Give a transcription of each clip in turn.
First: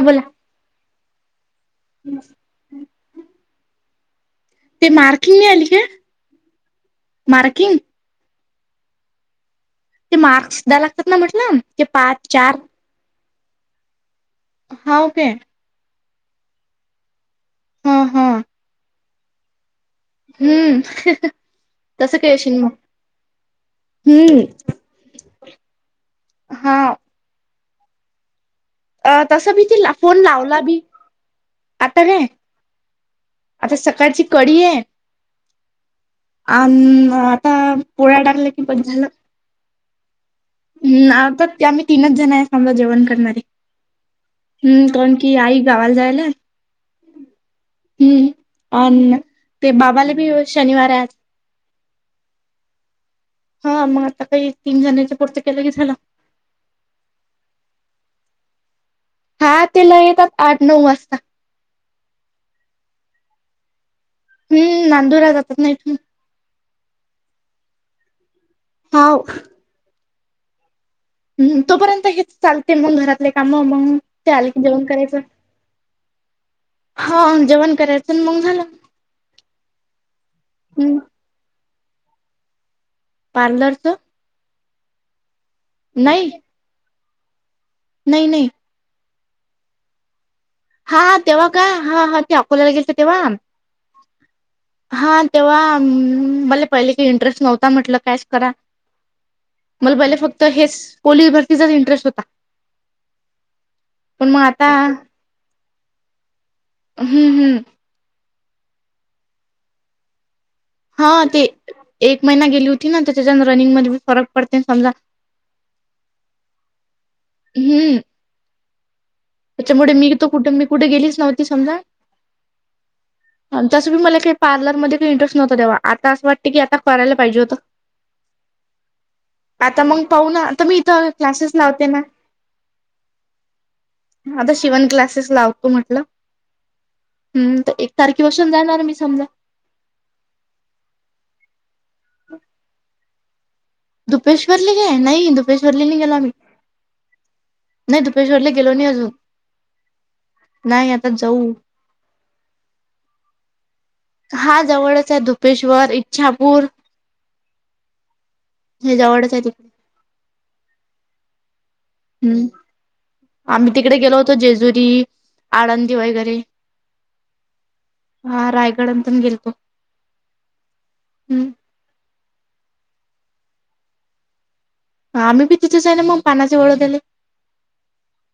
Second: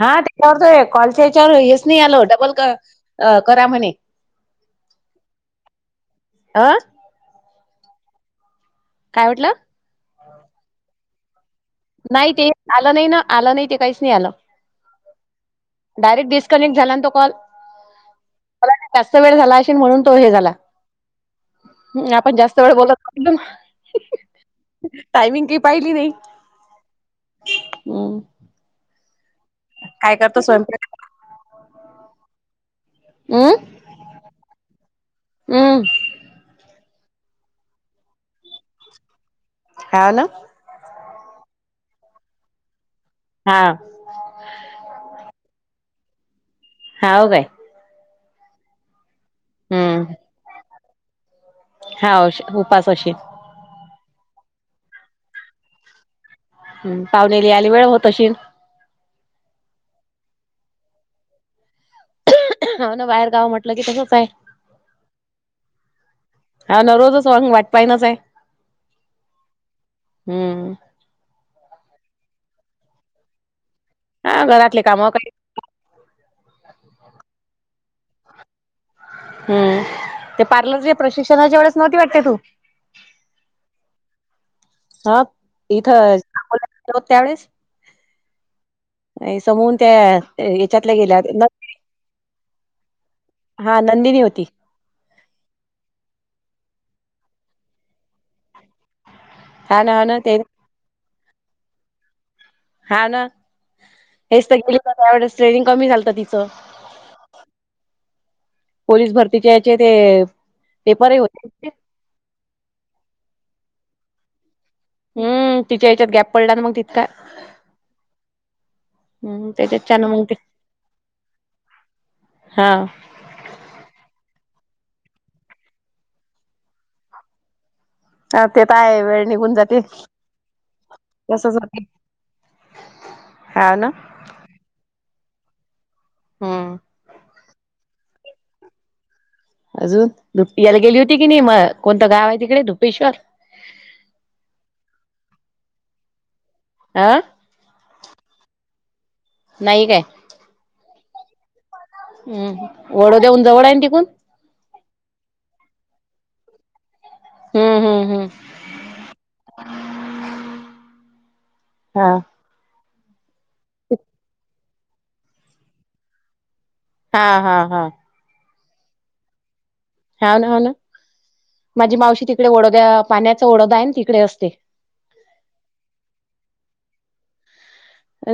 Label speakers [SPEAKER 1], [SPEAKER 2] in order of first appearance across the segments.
[SPEAKER 1] हा त्याच्यावर तो कॉलच्या याच्यावर हेच नाही आल, डबल करा म्हणे.
[SPEAKER 2] ते मार्किंग नाही आली काय,
[SPEAKER 1] अ
[SPEAKER 2] मार्किंग.
[SPEAKER 1] काय म्हटलं.
[SPEAKER 2] ते मार्क्स द्यायला लागतात ना म्हटलं. ते पाच
[SPEAKER 1] नाही ते
[SPEAKER 2] चार
[SPEAKER 1] आलं नाही ना, आलं नाही ते काहीच नाही आलं.
[SPEAKER 2] हा ओके.
[SPEAKER 1] डायरेक्ट डिस्कनेक्ट झाला ना तो कॉल.
[SPEAKER 2] हा हा
[SPEAKER 1] जास्त वेळ झाला असेल म्हणून. तो हे झाला
[SPEAKER 2] हम्म. तसं काय
[SPEAKER 1] आपण
[SPEAKER 2] असेल
[SPEAKER 1] जास्त
[SPEAKER 2] मग
[SPEAKER 1] वेळ बोलत होतो ना.
[SPEAKER 2] हम्म
[SPEAKER 1] टायमिंग काही पाहिली नाही.
[SPEAKER 2] हा
[SPEAKER 1] हम्म.
[SPEAKER 2] अ तसं बी तीला
[SPEAKER 1] काय
[SPEAKER 2] फोन
[SPEAKER 1] करतो
[SPEAKER 2] लावला बी,
[SPEAKER 1] स्वयंपाक
[SPEAKER 2] आता काय
[SPEAKER 1] हम्म
[SPEAKER 2] आता सकाळची कडी आहे.
[SPEAKER 1] हम्म.
[SPEAKER 2] आण आता पोळ्या टाकलं की पण झालं.
[SPEAKER 1] हाव का.
[SPEAKER 2] हम् आता आम्ही तीनच जण आहे, आम्हाला जेवण करणार.
[SPEAKER 1] हां.
[SPEAKER 2] हम्म कोण की आई गावाला जायला
[SPEAKER 1] हा ओके.
[SPEAKER 2] हम्म अण ते बाबाला बी शनिवार आहे.
[SPEAKER 1] हाव उपास अशील.
[SPEAKER 2] हा मग आता काही तीन जणांच्या पुरत केलं की झालं.
[SPEAKER 1] हम पावणेली यायला वेळ होत अशील.
[SPEAKER 2] हा ते लै येतात आठ नऊ वाजता.
[SPEAKER 1] ह ना बाहेर गावं म्हटलं की तसंचय.
[SPEAKER 2] हम्म नांदुरला जातात ना इथून.
[SPEAKER 1] हा न‌ रोज सॉग वाट पायनाच आहे.
[SPEAKER 2] हाव.
[SPEAKER 1] हम्म.
[SPEAKER 2] हम् तोपर्यंत हेच चालतील मग घरातले काम मग. ते
[SPEAKER 1] हा
[SPEAKER 2] आले की
[SPEAKER 1] घरातले
[SPEAKER 2] जेवण
[SPEAKER 1] काम
[SPEAKER 2] करायचं,
[SPEAKER 1] काही
[SPEAKER 2] हा जेवण करायचं मग झालं.
[SPEAKER 1] हम् ते पार्लरचे
[SPEAKER 2] हम्म
[SPEAKER 1] प्रशिक्षणाच्या वेळेस नव्हती वाटत तु.
[SPEAKER 2] पार्लरच
[SPEAKER 1] हा इथं
[SPEAKER 2] नाही
[SPEAKER 1] अकोल्याला होत, त्यावेेळेस.
[SPEAKER 2] नाही नाही.
[SPEAKER 1] नाही समून त्या याच्यातल्या
[SPEAKER 2] हा हा
[SPEAKER 1] गेल्या
[SPEAKER 2] तेव्हा का हा हा ते अकोल्याला गेलत तेव्हा.
[SPEAKER 1] हा नंदिनी होती.
[SPEAKER 2] हा तेव्हा मला पहिले काही इंटरेस्ट नव्हता, म्हटलं कॅश करा.
[SPEAKER 1] हा ना
[SPEAKER 2] मला
[SPEAKER 1] हा
[SPEAKER 2] पहिले
[SPEAKER 1] ना ते
[SPEAKER 2] फक्त हेच पोलीस भरतीचाच इंटरेस्ट होता.
[SPEAKER 1] हाव ना.
[SPEAKER 2] पण मग
[SPEAKER 1] हेच तर
[SPEAKER 2] आता
[SPEAKER 1] गेले त्यावेळी ट्रेनिंग कमी झालत तिच
[SPEAKER 2] हम्म हम्म
[SPEAKER 1] पोलीस भरतीचे याचे ते
[SPEAKER 2] हा
[SPEAKER 1] पेपरही
[SPEAKER 2] ते
[SPEAKER 1] होते
[SPEAKER 2] एक महिना गेली होती ना तर त्याच्यान रनिंग मध्ये फरक पडते समज
[SPEAKER 1] हम्म तिच्या याच्यात गॅप पडला ना मग तितका.
[SPEAKER 2] हम्म
[SPEAKER 1] हम्म त्याच्यात
[SPEAKER 2] त्याच्यामुळे
[SPEAKER 1] छान
[SPEAKER 2] मी
[SPEAKER 1] मग
[SPEAKER 2] तो
[SPEAKER 1] ते
[SPEAKER 2] कुठ मी कुठे गेलीच नव्हती समजा.
[SPEAKER 1] हा
[SPEAKER 2] तसबी मला काही पार्लरमध्ये काही इंटरेस्ट नव्हता तेव्हा आस वाटतय की आता करायला पाहिजे होत.
[SPEAKER 1] ते तर आहे वेळ निघून जाते
[SPEAKER 2] आता मग पाहू ना त मी इथ
[SPEAKER 1] तसच
[SPEAKER 2] क्लासेस
[SPEAKER 1] होते
[SPEAKER 2] लावते ना.
[SPEAKER 1] हा ना
[SPEAKER 2] आता शिवन क्लासेस लावते म्हटल.
[SPEAKER 1] हम्म
[SPEAKER 2] तारखे पासून जाणार मी समजा.
[SPEAKER 1] अजून लूप्टी याला गेली होती की नाही म कोणत गाव आहे तिकडे धुपेश्वर.
[SPEAKER 2] दुपेश्वर ले घे नाही धुपेश्वरले नाही गेलो आम्ही.
[SPEAKER 1] अ
[SPEAKER 2] नाही दुपेश्वरले गेलो नाही अजून.
[SPEAKER 1] नाही काय.
[SPEAKER 2] नाही आता जाऊ,
[SPEAKER 1] हम्म वडो देऊन जवळ आहे तिकून-
[SPEAKER 2] हा जवळच आहे धुपेश्वर इच्छापूर
[SPEAKER 1] हम्म हम्म हम्म
[SPEAKER 2] हे जवडचय ते.
[SPEAKER 1] हा
[SPEAKER 2] अ आम्ही तिकडे गेलो होतो जेजुरी आळंदी वगैरे
[SPEAKER 1] हा हा हा
[SPEAKER 2] हा रायगडल पण गेलतो.
[SPEAKER 1] हाव ना हाव ना
[SPEAKER 2] हम्म.
[SPEAKER 1] माझी मावशी तिकडे ओढोद्या पाण्याचा ओडोदा आहे ना तिकडे असते.
[SPEAKER 2] आम्ही बी तिथच आहे मग पानाचे ओढोद्याले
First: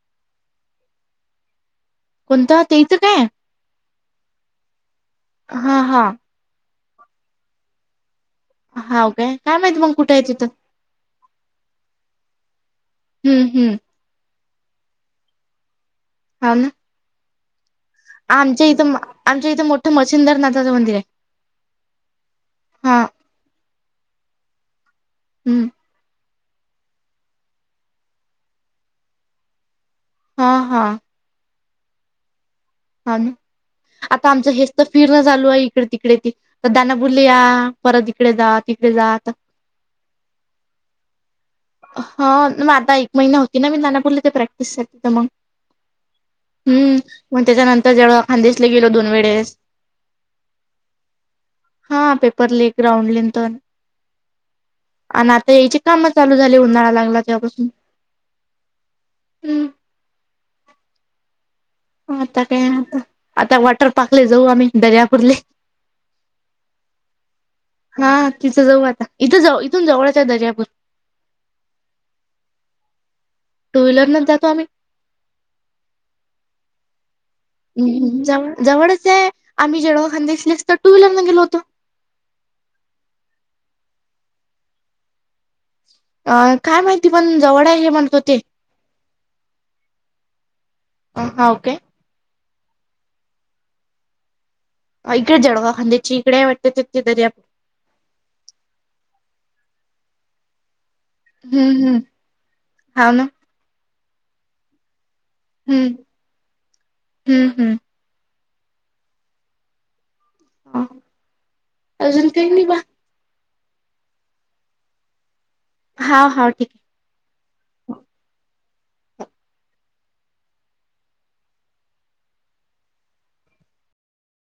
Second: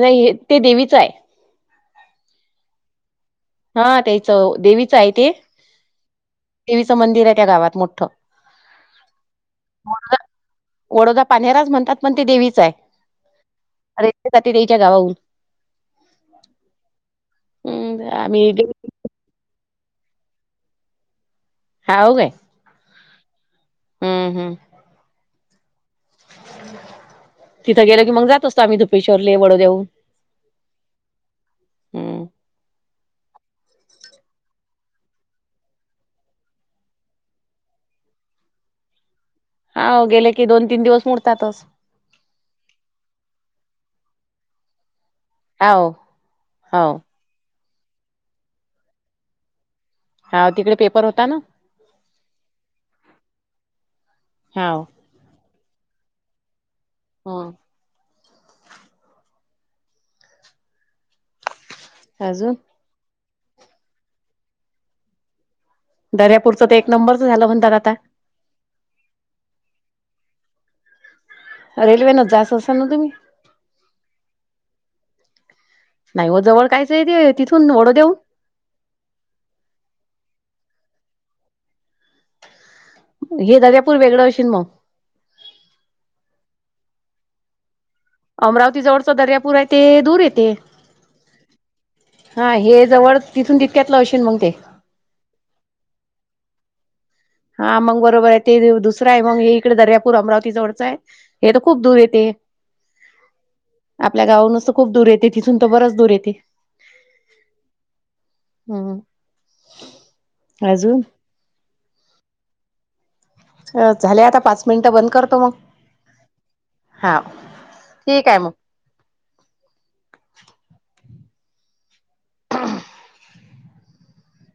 [SPEAKER 1] नाही ते देवीच आहे.
[SPEAKER 2] कोणता ते इथ काय.
[SPEAKER 1] हा त्याच देवीच आहे ते
[SPEAKER 2] हा हा
[SPEAKER 1] देवीच मंदिर आहे त्या गावात मोठ
[SPEAKER 2] हाव काय काय माहिती मग कुठे आहे तिथं
[SPEAKER 1] वडोदा पानेराच म्हणतात पण ते देवीच आहे.
[SPEAKER 2] हम्म हम्म
[SPEAKER 1] ती जाते देईच्या गावाहून.
[SPEAKER 2] हाव ना
[SPEAKER 1] हम्म आम्ही
[SPEAKER 2] आमच्या इथ आमच्या इथ मोठ मसिंदर नाथाच मंदिर आहे.
[SPEAKER 1] हाव काय?
[SPEAKER 2] हा
[SPEAKER 1] हम्म हम्म
[SPEAKER 2] हम्म
[SPEAKER 1] तिथे गेलो मग जात असत आम्ही धुपेश्लर वडदेव
[SPEAKER 2] हा हा
[SPEAKER 1] हम्
[SPEAKER 2] हाव ना आता आमच हेच त फिरण चालू आहे इकडे ते तर दना बोलली या परत इकडे जात इकडे जात.
[SPEAKER 1] हाव गेले की दोन तीन दिवस मोडतातच.
[SPEAKER 2] हा मग आता एक महिना होती ना मी नानापले ते प्रॅक्टिससाठी तर मग
[SPEAKER 1] हाव हाव
[SPEAKER 2] हम्म. मग त्याच्यानंतर जलगावं खानदेशला गेलो दोन वेळेस.
[SPEAKER 1] हाव तिकडे पेपर होता ना
[SPEAKER 2] हा पेपरलेक ग्राउंड लेंथन
[SPEAKER 1] हाव
[SPEAKER 2] आणि आता याची काम चालू झाली. उन्हाळा लागला
[SPEAKER 1] हम्म
[SPEAKER 2] तेव्हापासून. हम आता
[SPEAKER 1] अजून
[SPEAKER 2] काय आता. आता वॉटर पार्कले जाऊ आम्ही दर्यापूरले.
[SPEAKER 1] दर्यापूरचं ते एक नंबरच झाल म्हणतात आता.
[SPEAKER 2] हा. तिथं जाऊ आता. इथं इथून जवळच हाय दर्यापूर.
[SPEAKER 1] रेल्वेन जात असल ना तुम्ही?
[SPEAKER 2] टू व्हीलरन जातो आम्ही.
[SPEAKER 1] नाही वो जवळ कायच ते ते तिथुन,
[SPEAKER 2] हम्म जव जवळच ये, आम्ही जळगाव खान्देशनीस तर टू व्हीलरन गेलो होतो.
[SPEAKER 1] हे दर्यापूर वेगळं आशील मग.
[SPEAKER 2] अ काय माहिती पण जवळ आहे हे म्हणत होते.
[SPEAKER 1] अमरावती जवळचं दर्यापूर हाय ते दूर येते.
[SPEAKER 2] अ हाव काय.
[SPEAKER 1] हा हे जवळ तिथून तितक्यातलं आशील मग ते.
[SPEAKER 2] इकडे जळगाव खान्देशी इकडे वाटतं तिकडे दर्यापू
[SPEAKER 1] हा मग बरोबर आहे. ते दुसर हाय मग हे इकडे दर्यापूर अमरावती जवळचं ये. ये तर खूप
[SPEAKER 2] हम्म
[SPEAKER 1] दूर
[SPEAKER 2] हम्म.
[SPEAKER 1] येती.
[SPEAKER 2] हाव ना
[SPEAKER 1] आपल्या गावावरुनच तर खूप दूर येते. तिथून तर
[SPEAKER 2] हम्म
[SPEAKER 1] बरच दूर येते..
[SPEAKER 2] हम्म हम्म.
[SPEAKER 1] हम्म अजुन?
[SPEAKER 2] अजून काही नाही बा.
[SPEAKER 1] अ झाले आता पाच मिनिटं बंद करतो मग.
[SPEAKER 2] हा हा ठीक.
[SPEAKER 1] हा, ठीक आहे मग. [unintelligible]